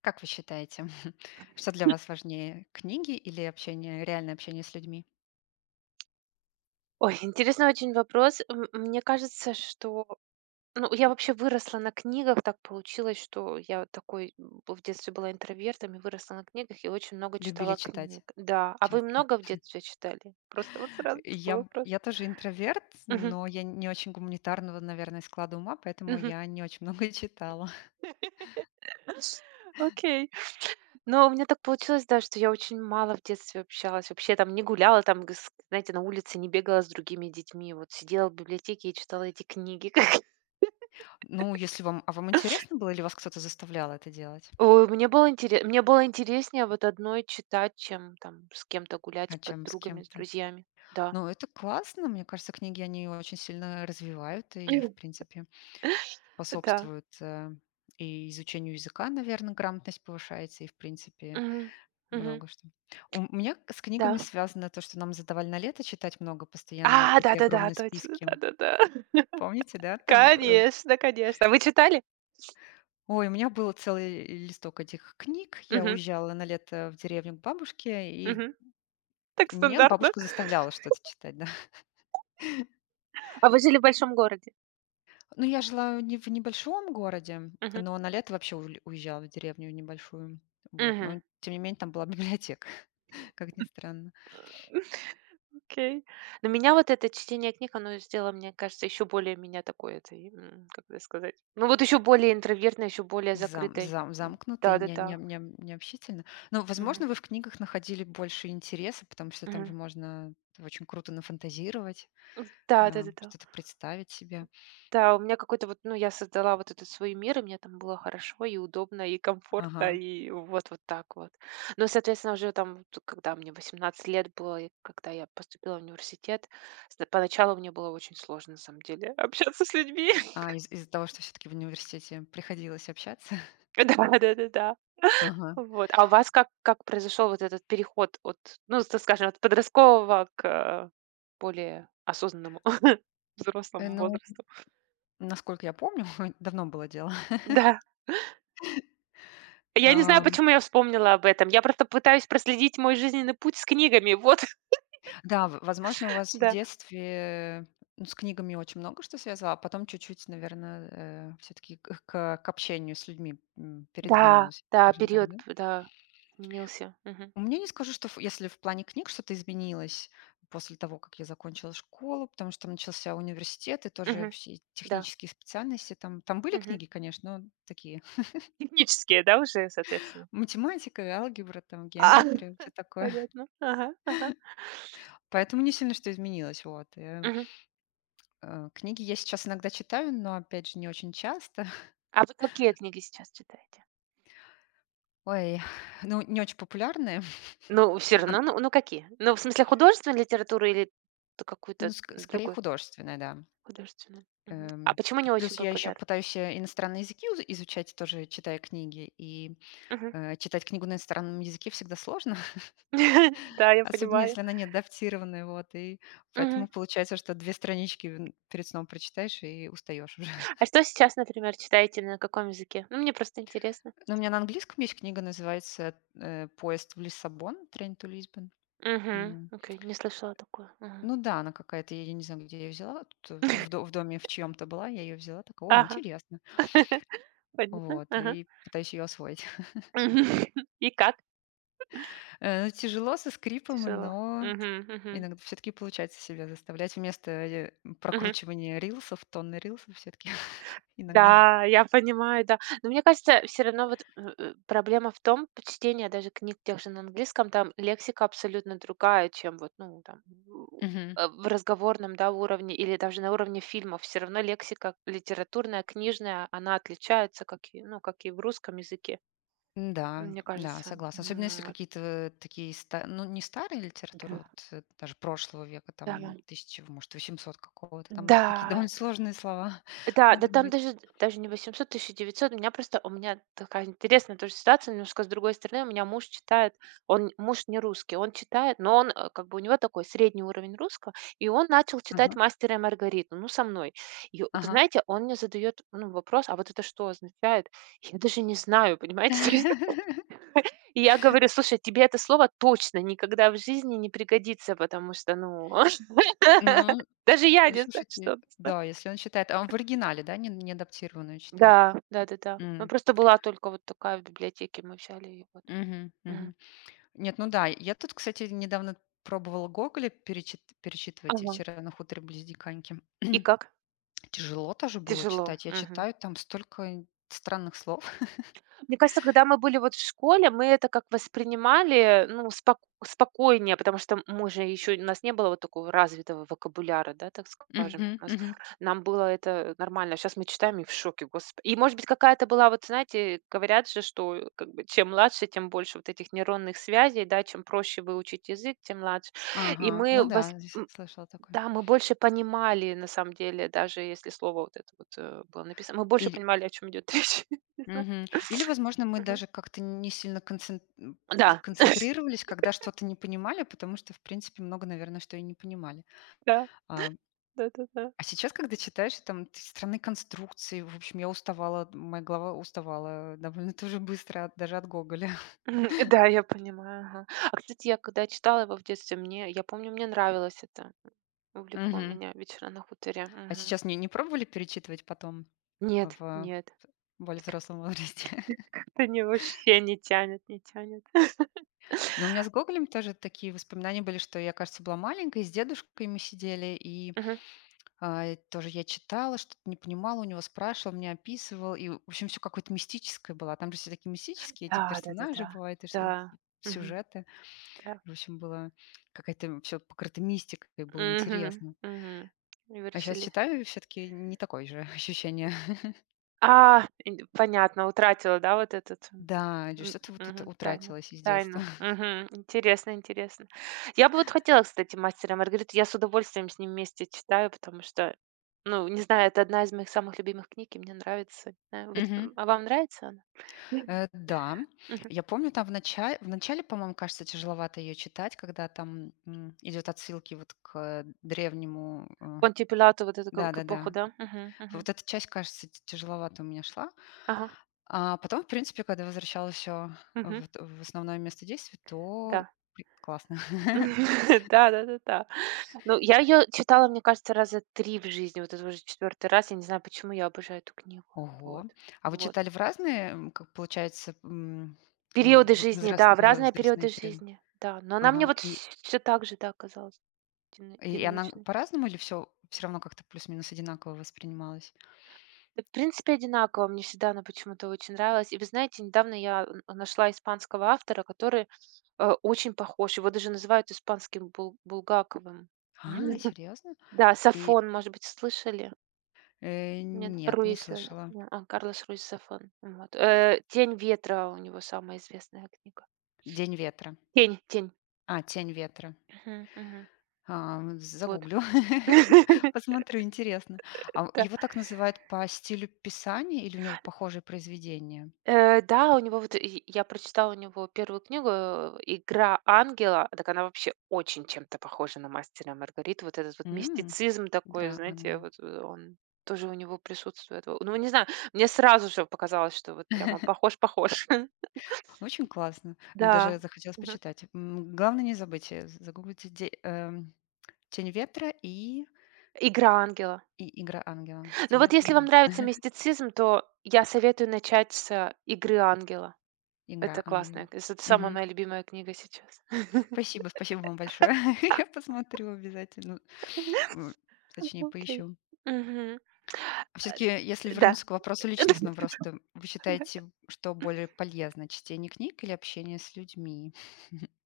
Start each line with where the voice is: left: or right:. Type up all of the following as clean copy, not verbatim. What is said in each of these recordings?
left: Как вы считаете, что для вас важнее, книги или общение, реальное общение с людьми?
right: Ой, интересный очень вопрос. Мне кажется, что ну, я вообще выросла на книгах. Так получилось, что я вот такой в детстве была интровертом и выросла на книгах и очень много
left: Любили
right: читала книг.
left: читать
right: Да. А вы
left: часто?
right: много в детстве читали? Просто вот сразу такой
left: Я,
right: вопрос.
left: я тоже интроверт,
right: Мгм.
left: но я не очень гуманитарного, наверное, склада ума, поэтому
right: Мгм.
left: я не очень много читала.
right: Окей. Но у меня так получилось, да, что я очень мало в детстве общалась. Вообще там не гуляла, там, знаете, на улице не бегала с другими детьми. Вот сидела в библиотеке и читала эти книги.
left: Ну, если вам, а вам интересно было, или вас кто-то заставлял это делать,
right: Ой, мне было интереснее вот одной читать, чем там с кем-то гулять, с
left: а чем с
right: подругами, с
left: кем-то?
right: друзьями. Да.
left: Ну, это классно, мне кажется, книги, они очень сильно развивают и, в принципе,
right: Да.
left: способствуют и изучению языка, наверное, грамотность повышается, и, в принципе,
right: Мгм. Мгм.
left: много что. У меня с книгами
right: Да.
left: связано то, что нам задавали на лето читать много постоянно,
right: А,
left: такие
right: да-да-да,
left: огромные
right: точно,
left: списки.
right: да-да-да.
left: Помните, да, там?
right: Конечно, конечно. А вы читали?
left: Ой, у меня был целый листок этих книг. Я
right: Мгм.
left: уезжала на лето в деревню к бабушке, и
right: Мгм. Так
left: меня
right: стандартно.
left: бабушка заставляла что-то читать, да.
right: А вы жили в большом городе?
left: Ну, я жила не в небольшом городе,
right: Мгм.
left: но на лето вообще уль уезжала в деревню небольшую. Вот,
right: Мгм.
left: но тем не менее там была библиотека, как ни странно.
right: Окей. Но меня вот это чтение книг, оно сделало, мне кажется, еще более меня такой этой, как это сказать, ну вот еще более интровертной, еще более закрытой.
left: Замкнуто и не не
right: Да-да-да.
left: не необщительно. Но,
right: Мгм.
left: возможно, вы в книгах находили больше интереса, потому что там же
right: Мгм.
left: можно очень круто нафантазировать,
right: Да-да-да-да. Да, да, да.
left: что-то представить себе.
right: Да, у меня какой-то вот, ну, я создала вот этот свой мир, и мне там было хорошо, и удобно, и комфортно,
left: Ага.
right: и вот вот так вот. Ну, соответственно, уже там, вот когда мне 18 лет было, и когда я поступила в университет, с поначалу мне было очень сложно, на самом деле, общаться с людьми.
left: А из из-за того, что все таки в университете приходилось общаться?
right: Да-да-да-да.
left: Ага.
right: Вот. А у вас как произошел вот этот переход от, ну, так скажем, от подросткового к более осознанному взрослому
left: Ну,
right: возрасту?
left: насколько я помню, давно было дело.
right: Да. Я не знаю,
left: Ам,
right: почему я вспомнила об этом. Я просто пытаюсь проследить мой жизненный путь с книгами. Вот,
left: да, в возможно, у вас в
right: да.
left: детстве, ну, с книгами очень много что связывало, а потом чуть-чуть, наверное, все таки к общению с людьми,
right: Да,
left: передвинулось,
right: да,
left: скажем так,
right: период,
left: да?
right: п да, сменился. Мгм,
left: Мне не скажу, что ф если в плане книг что-то изменилось после того, как я закончила школу, потому что начался университет и тоже
right: мгм,
left: все
right: да,
left: технические специальности. Там были
right: мгм.
left: книги, конечно, но такие:
right: Технические, да, уже, соответственно?
left: математика, алгебра, там геометрия, все такое.
right: Понятно. Ага, ага.
left: Поэтому не сильно что изменилось, вот.
right: Мгм.
left: Книги я сейчас иногда читаю, но, опять же, не очень часто.
right: А вы какие книги сейчас читаете?
left: Ой, ну, не очень популярные,
right: Ну, все
left: ан
right: равно, ну какие? Ну, в смысле, художественную литературу или т
left: ну,
right: какую-то
left: ск скорее
right: другую?
left: художественные, да.
right: Художественную. Мгм. А почему
left: П
right: не очень
left: плюс я еще
right: популярна?
left: пытаюсь, иностранные языки уз изучать, тоже читая книги, и
right: Мгм.
left: Читать книгу на иностранном языке всегда сложно,
right: Да, я
left: особенно
right: понимаю.
left: если она не адаптированная, вот, и поэтому получается, что 2 странички н перед сном прочитаешь и устаешь уже.
right: А что сейчас, например, читаете, на каком языке? Ну, мне просто интересно.
left: Но у меня на английском есть книга, называется, "Поезд в Лиссабон", "Train to Lisbon".
right: Угу.
left: М,
right: Окей, не слышала такое. Мгм.
left: ну да, она какая-то, я не знаю, где я её взяла, тут в доме в чьем то была, я ее взяла, такая: "О,
right: Ага.
left: интересно".
right: Понятно.
left: Вот,
right: Ага.
left: и пытаюсь ее освоить.
right: Мгм. И как?
left: Ну, тяжело, со скрипом,
right: Тяжело.
left: но
right: Угу. Угу.
left: иногда все-таки получается себя заставлять вместо,
right: Мгм.
left: прокручивания рилсов, тонны рилсов все-таки иногда.
right: Да, я понимаю, да. Но мне кажется, все равно вот, проблема в том, п чтение даже книг тех же на английском, там лексика абсолютно другая, чем вот, ну, там, у
left: Мгм.
right: в разговорном, да, уровне или даже на уровне фильмов. Все равно лексика литературная, книжная, она отличается, как и, ну, как и в русском языке,
left: Да,
right: мне
left: да,
right: кажется.
left: согласна. Особенно если
right: Вот.
left: какие-то такие ста ну, не старые литература,
right: М.
left: вот, даже прошлого века,
right: Да,
left: там, тысяча, может, 800 какого-то, там такие
right: да.
left: довольно сложные слова
right: Да, да
left: могут
right: там
left: быть.
right: даже не 800, 1900. У меня просто у меня такая интересная тоже ситуация, немножко с другой стороны. У меня муж читает, он муж не русский, он читает, но он, как бы у него такой средний уровень русского, и он начал читать
left: Ага,
right: "Мастера и Маргариту", ну, со мной. И вот,
left: ага.
right: знаете, он мне задает, ну, вопрос: "А вот это что означает?" Я даже не знаю, понимаете? То есть и я говорю: "Слушай, тебе это слово точно никогда в жизни не пригодится, потому что, ну"
left: Ну,
right: Даже я
left: ну,
right: не знаю,
left: слушайте,
right: что.
left: да, если он читает, а он в оригинале, да, не не неадаптированную читает?
right: Да, да-да-да. Ну,
left: М.
right: просто была только вот такая в библиотеке, мы взяли её вот.
left: Мгм,
right: Мгм.
left: мгм. Нет, ну да. Я тут, кстати, недавно пробовала Гоголя перечитывать
right: Ага.
left: "Вечера на хуторе близ Диканьки".
right: И как?
left: Тяжело тоже было
right: Тяжело.
left: читать. Я
right: Мгм.
left: читаю, там столько странных слов.
right: Мне кажется, когда мы были вот в школе, мы это как воспринимали, ну, спокойнее, потому что мы же еще у нас не было вот такого развитого вокабуляра, да, так скажем.
left: Мгм,
right: У нас
left: мгм.
right: Нам было это нормально. Сейчас мы читаем и в шоке, господи. И, может быть, какая-то была вот, знаете, говорят же, что как бы чем младше, тем больше вот этих нейронных связей, да, чем проще выучить язык, тем младше. И
left: Ага,
right: мы
left: ну да,
right: вос
left: с слышала такое.
right: Да, мы больше понимали, на самом деле, даже если слово вот это вот, было написано, мы больше
left: Или
right: понимали, о чем идет речь. Не знаю.
left: Мгм. Или, возможно, мы
right: Мгм.
left: даже как-то не сильно
right: Да,
left: концентрировались, когда что-то не понимали, потому что, в принципе, много, наверное, что и не понимали.
right: да,
left: А
right: да-да-да.
left: а сейчас, когда читаешь, там странные конструкции, в общем, я уставала, моя голова уставала довольно тоже быстро, даже от Гоголя.
right: Мгм. Да, я понимаю, ага. А, кстати, я когда читала его в детстве, мне я помню, мне нравилось это. Увлекло
left: Мгм.
right: меня "Вечера на хуторе".
left: А
right: Мгм.
left: сейчас не, не пробовали перечитывать потом
right: Нет,
left: в
right: нет,
left: более
right: как
left: взрослом возрасте?
right: как-то не вообще не тянет, не тянет.
left: Но у меня с Гоголем тоже такие воспоминания были, что я, кажется, была маленькой, с дедушкой мы сидели, и
right: Мгм.
left: и тоже я читала, что-то не понимала, у него спрашивала, мне описывал, и, в общем, все какое-то мистическое было. А там же все такие мистические эти
right: Да,
left: персонажи
right: да-да-да.
left: бывают, и
right: Да. Мгм.
left: сюжеты.
right: Да.
left: В общем, было какая-то все покрыто мистикой, было
right: Мгм,
left: интересно.
right: мгм. Вы
left: А сейчас
right: решили
left: читаю, все таки не такое же ощущение.
right: А, ин понятно, утратила, да, вот этот,
left: Да, или что-то вот тут
right: мгм,
left: утратилось из детства.
right: тайну. Мгм. Интересно. Я бы вот хотела, кстати, "Мастера и Маргариту". Я с удовольствием с ним вместе читаю, потому что, ну, не знаю, это одна из моих самых любимых книг, и мне нравится. Да, вы
left: Мгм.
right: а вам нравится она? Мгм.
left: Да,
right: Мгм.
left: я помню, там в начале, по-моему, кажется, тяжеловато ее читать, когда там, идёт отсылки вот к древнему,
right: Понтий Пилат, вот эту к эпоху,
left: да-да-да.
right: да? Мгм, мгм.
left: Вот эта часть, кажется, т тяжеловато у меня шла.
right: Ага,
left: А потом, в принципе, когда возвращалась все
right: мгм,
left: вот в основное место действия, то
right: да.
left: при классно.
right: Да-да-да-да. Ну, я ее читала, мне кажется, раза 3 в жизни. Вот это уже четвертый раз. Я не знаю, почему я обожаю эту книгу.
left: Ого.
right: Вот,
left: А вы
right: вот.
left: читали в разные, как получается,
right: Периоды жизни, да, в
left: в
right: разные периоды
left: возрастные периоды?
right: жизни, да. Но она мне
left: Ага.
right: вот все так же, да, оказалась
left: И она
right: динамичной.
left: по-разному или все равно как-то плюс-минус одинаково воспринималось?
right: Да, в принципе, одинаково. Мне всегда она почему-то очень нравилась. И вы знаете, недавно нашла испанского автора, который, очень похож. Его даже называют испанским Булгаковым.
left: А, серьезно?
right: Да,
left: И,
right: Сафон, может быть, слышали? Нет,
left: нет, не
right: Руис, э,
left: слышала.
right: э, а, Карлос Руис Зафон. Вот, "Тень ветра" у него самая известная книга.
left: "День ветра".
right: "Тень", "Тень".
left: А, "Тень ветра".
right: Мгм, мгм.
left: А, вот
right: Вот.
left: загуглю, посмотрю, интересно. А
right: Да.
left: его так называют по стилю писания или у него похожие произведения?
right: Да, у него вот я прочитала у него первую книгу, "Игра ангела", так она вообще очень чем-то похожа на "Мастера и Маргариту". Вот этот вот
left: М,
right: мистицизм такой,
left: игра
right: знаете, вот, он тоже у него присутствует. Во ну, не знаю, мне сразу же показалось, что вот прямо похож.
left: Очень классно. Ну,
right: Да.
left: даже захотелось
right: Мгм.
left: почитать. Главное не забыть, загуглите де "Тень ветра" и
right: "Игра ангела".
left: "Игра ангела".
right: Ну
left: "Тень
right: вот
left: ветра" и
right: если вам
left: "Игла
right: нравится мистицизм, то я советую начать с "Игры ангела".
left: игра
right: Это классная,
left: ангела".
right: кс это самая
left: Мгм.
right: моя любимая книга сейчас.
left: Спасибо, спасибо вам большое. Я посмотрю обязательно. Ну, точнее,
right: Окей.
left: поищу.
right: Мгм.
left: Все таки если
right: Да.
left: вернуться к вопросу личностного роста, вы считаете, что более полезно: чтение книг или общение с людьми?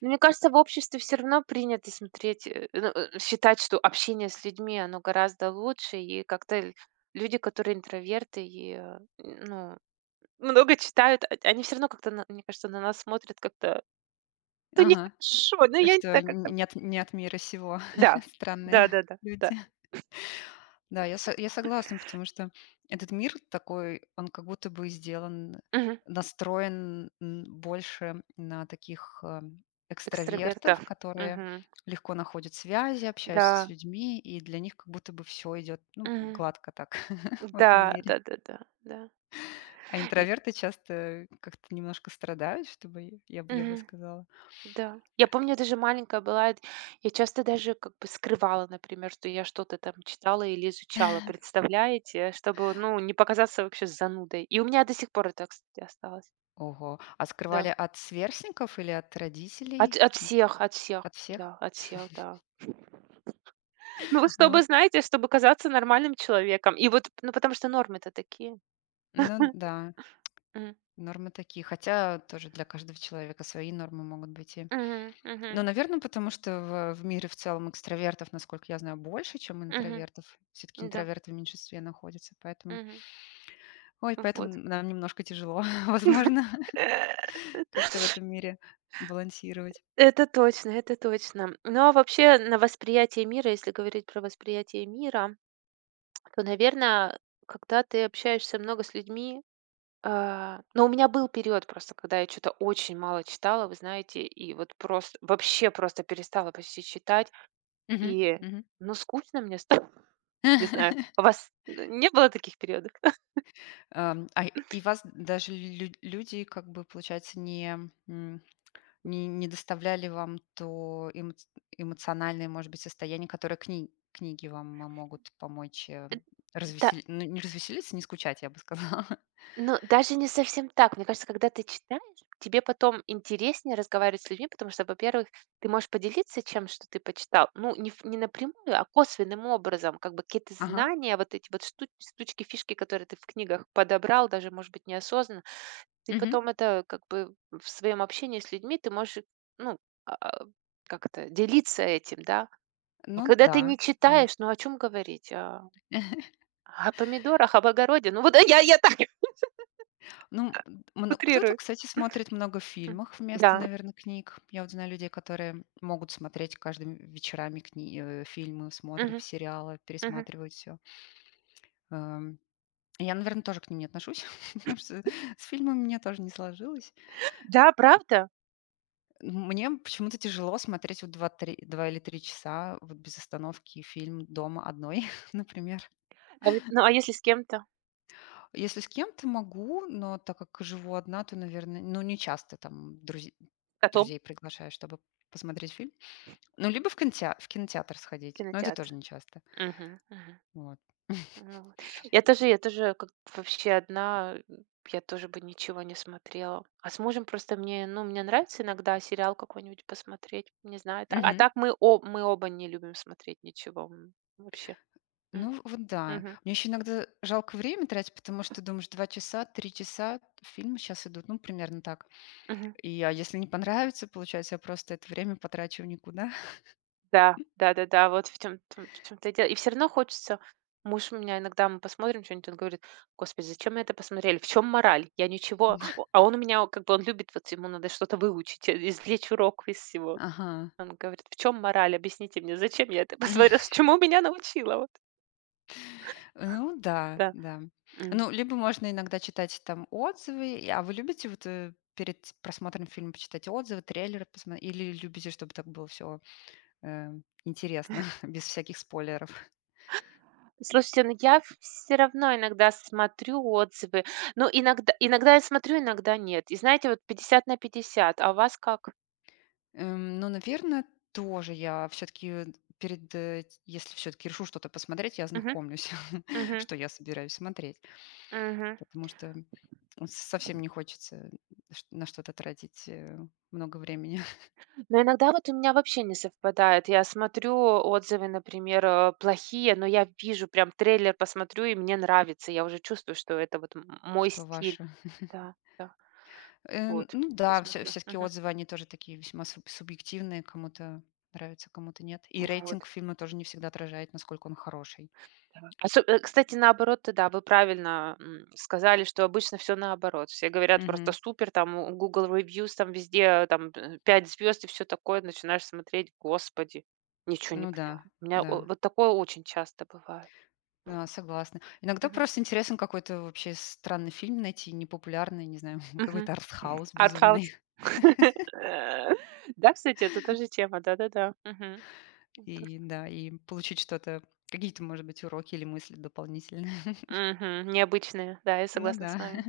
right: Но мне кажется, в обществе все равно принято смотреть, считать, что общение с людьми, оно гораздо лучше, и как-то ль люди, которые интроверты и, много читают, а они все равно как-то, на мне кажется, на нас смотрят как-то, ну,
left: Ага.
right: нехорошо. Ну, я не
left: Что
right: знаю, как
left: н
right: то.
left: не от мира сего
right: Да.
left: странные
right: Да-да-да, да, да.
left: люди. Да, я согласна, потому что этот мир такой, он как будто бы сделан,
right: Мгм.
left: настроен, больше на таких,
right: Экстравертов.
left: экстравертов, которые
right: Мгм.
left: легко находят связи, общаются с
right: Да.
left: людьми, и для них как будто бы все идет ну,
right: Мгм.
left: гладко так в этом
right: Да,
left: мире.
right: да-да-да, да, да,
left: А
right: да. Ви
left: интроверты часто как-то немножко страдают, чтобы я бы
right: Мгм.
left: сказала.
right: Да. Я помню, даже маленькая была, эт я часто даже как бы скрывала, например, что я что-то там читала или изучала, представляете, чтобы, ну, не показаться вообще занудой. И у меня до сих пор это, кстати, осталось.
left: Ого, а скрывали
right: Да.
left: от сверстников или от
right: От
left: родителей?
right: всех, от всех.
left: От всех?
right: Да, от всех, да. Ну, вот
left: Ну
right: чтобы,
left: вот,
right: знаете, чтобы казаться нормальным человеком. И вот, ну, потому что нормы-то такие.
left: ну да.
right: М.
left: Нормы такие, хотя тоже для каждого человека свои нормы могут быть. И...
right: Мгм,
left: Но,
right: мгм,
left: наверное, потому что в мире в целом экстравертов, насколько я знаю, больше, чем
right: мгм.
left: интровертов. Все-таки
right: Да.
left: интроверты в меньшинстве находятся, поэтому...
right: Мгм.
left: Ой, поэтому
right: Вот.
left: нам немножко тяжело, возможно, как-то в этом мире балансировать.
right: Это точно, это точно. Ну, а вообще на восприятие мира, если говорить про восприятие мира, то, наверное, когда ты общаешься много с людьми, но у меня был период просто, когда я что-то очень мало читала, вы знаете, и вот просто вообще просто перестала почти читать,
left: Мгм,
right: и
left: мгм.
right: ну скучно мне стало, не знаю, у вас не было таких периодов?
left: И вас даже люди, как бы, получается, не... Не доставляли вам то эмоциональное, может быть, состояние, которое книги вам, могут помочь,
right: Да.
left: ну, не развеселиться, не скучать, я бы сказала.
right: Ну, даже не совсем так. Мне кажется, когда ты читаешь, тебе потом интереснее разговаривать с людьми, потому что, во-первых, ты можешь поделиться что ты почитал. Ну, не напрямую, а косвенным образом. Как бы какие-то
left: Ага.
right: знания, вот эти вот штучки, фишки, которые ты в книгах подобрал, даже, может быть, неосознанно. Ты
left: Мгм.
right: потом это как бы в своем общении с людьми ты можешь, ну, а, как это, делиться этим, да. А
left: Ну
right: когда
left: да,
right: ты не
left: да.
right: читаешь, ну о чем говорить? А, о помидорах, об огороде. Ну вот да, я так
left: Ну, мно кто-то,
right: утрирую.
left: кстати, смотрит много
right: М.
left: фильмов вместо,
right: Да.
left: наверное, книг. Я вот знаю людей, которые могут смотреть каждыми вечерами фильмы, смотрят
right: Мгм,
left: сериалы,
right: мгм.
left: пересматривают все. Я, наверное, тоже к ним не отношусь, потому что с фильмами у меня тоже не сложилось.
right: Да, правда?
left: Мне почему-то тяжело смотреть вот два или 3 часа вот без остановки фильм дома одной, например.
right: А вот, ну, а если с кем-то?
left: Если с кем-то могу, но так как живу одна, то, наверное, ну, не часто там
right: Котом.
left: друзей приглашаю, чтобы посмотреть фильм. Ну, либо в кинотеатр сходить, но это
right: Кинотеатр.
left: тоже не часто.
right: Мгм, мгм.
left: Вот.
right: Ну вот. Я тоже как вообще одна, я тоже бы ничего не смотрела. А с мужем просто мне, ну, мне нравится иногда сериал какой-нибудь посмотреть, не знаю,
left: Мгм.
right: так мы оба не любим смотреть ничего, вообще. М,
left: Ну, вот да.
right: мгм,
left: Мне еще иногда жалко время тратить, потому что думаешь, два часа, три часа фильмы сейчас идут, ну, примерно так.
right: мгм.
left: И а если не понравится, получается, я просто это время потрачу в никуда.
right: Да, да-да-да, в чем то и дело. И все равно хочется муж у меня. Иногда мы посмотрим что-нибудь, он говорит: "Господи, зачем мы это посмотрели? В чем мораль? Я ничего." О, а он у меня, как бы, он любит, вот ему надо что-то выучить, извлечь урок из всего.
left: Ага.
right: Он говорит: "В чем мораль? Объясните мне, зачем я это
left: Мгм.
right: посмотрела? Чему меня научила?" Вот,
left: Ну да,
right: да.
left: да.
right: М.
left: Ну, либо можно иногда читать там отзывы. А вы любите вот перед просмотром фильма почитать отзывы, трейлеры посмотреть? Или любите, чтобы так было все интересно, без всяких спойлеров?
right: Слушайте, ну я все равно иногда смотрю отзывы. Ну, иногда я смотрю, иногда нет. И знаете, вот 50 на 50. А у вас как?
left: Ну, наверное, тоже я все-таки перед, если все-таки решу что-то посмотреть, я
right: Мгм,
left: ознакомлюсь,
right: мгм,
left: что я собираюсь смотреть.
right: мгм.
left: Потому что совсем не хочется на что-то тратить много времени.
right: Но иногда вот у меня вообще не совпадает. Я смотрю отзывы, например, плохие, но я вижу прям трейлер, посмотрю, и мне нравится. Я уже чувствую, что это вот мой
left: Что
right: стиль.
left: ваше?
right: Да, да, вот.
left: Ну
right: И
left: да, все
right: смотрю.
left: всё-таки
right: Мгм.
left: отзывы, они тоже такие весьма субъективные, кому-то нравится, кому-то нет. И
right: Вот,
left: рейтинг фильма тоже не всегда отражает, насколько он хороший.
right: да. Кстати, наоборот, да, вы правильно сказали, что обычно все наоборот. Все говорят просто
left: Мгм.
right: супер, там у Google Reviews, там везде там 5 звезд и все такое. Начинаешь смотреть, господи, ничего не
left: Ну да,
right: поняла. У меня
left: да,
right: вот такое очень часто бывает.
left: да, согласна. Иногда
right: Мгм.
left: просто интересно какой-то вообще странный фильм найти, непопулярный, не знаю,
right: Мгм.
left: какой-то артхаус
right: Артхаус.
left: безумный.
right: Да, кстати, это тоже тема, да-да-да. Мгм. Ну, то что.
left: И да, и получить что-то, какие-то, может быть, уроки или мысли дополнительные.
right: Мгм. Необычные, да, я
left: Ну
right: согласна
left: да.
right: с вами.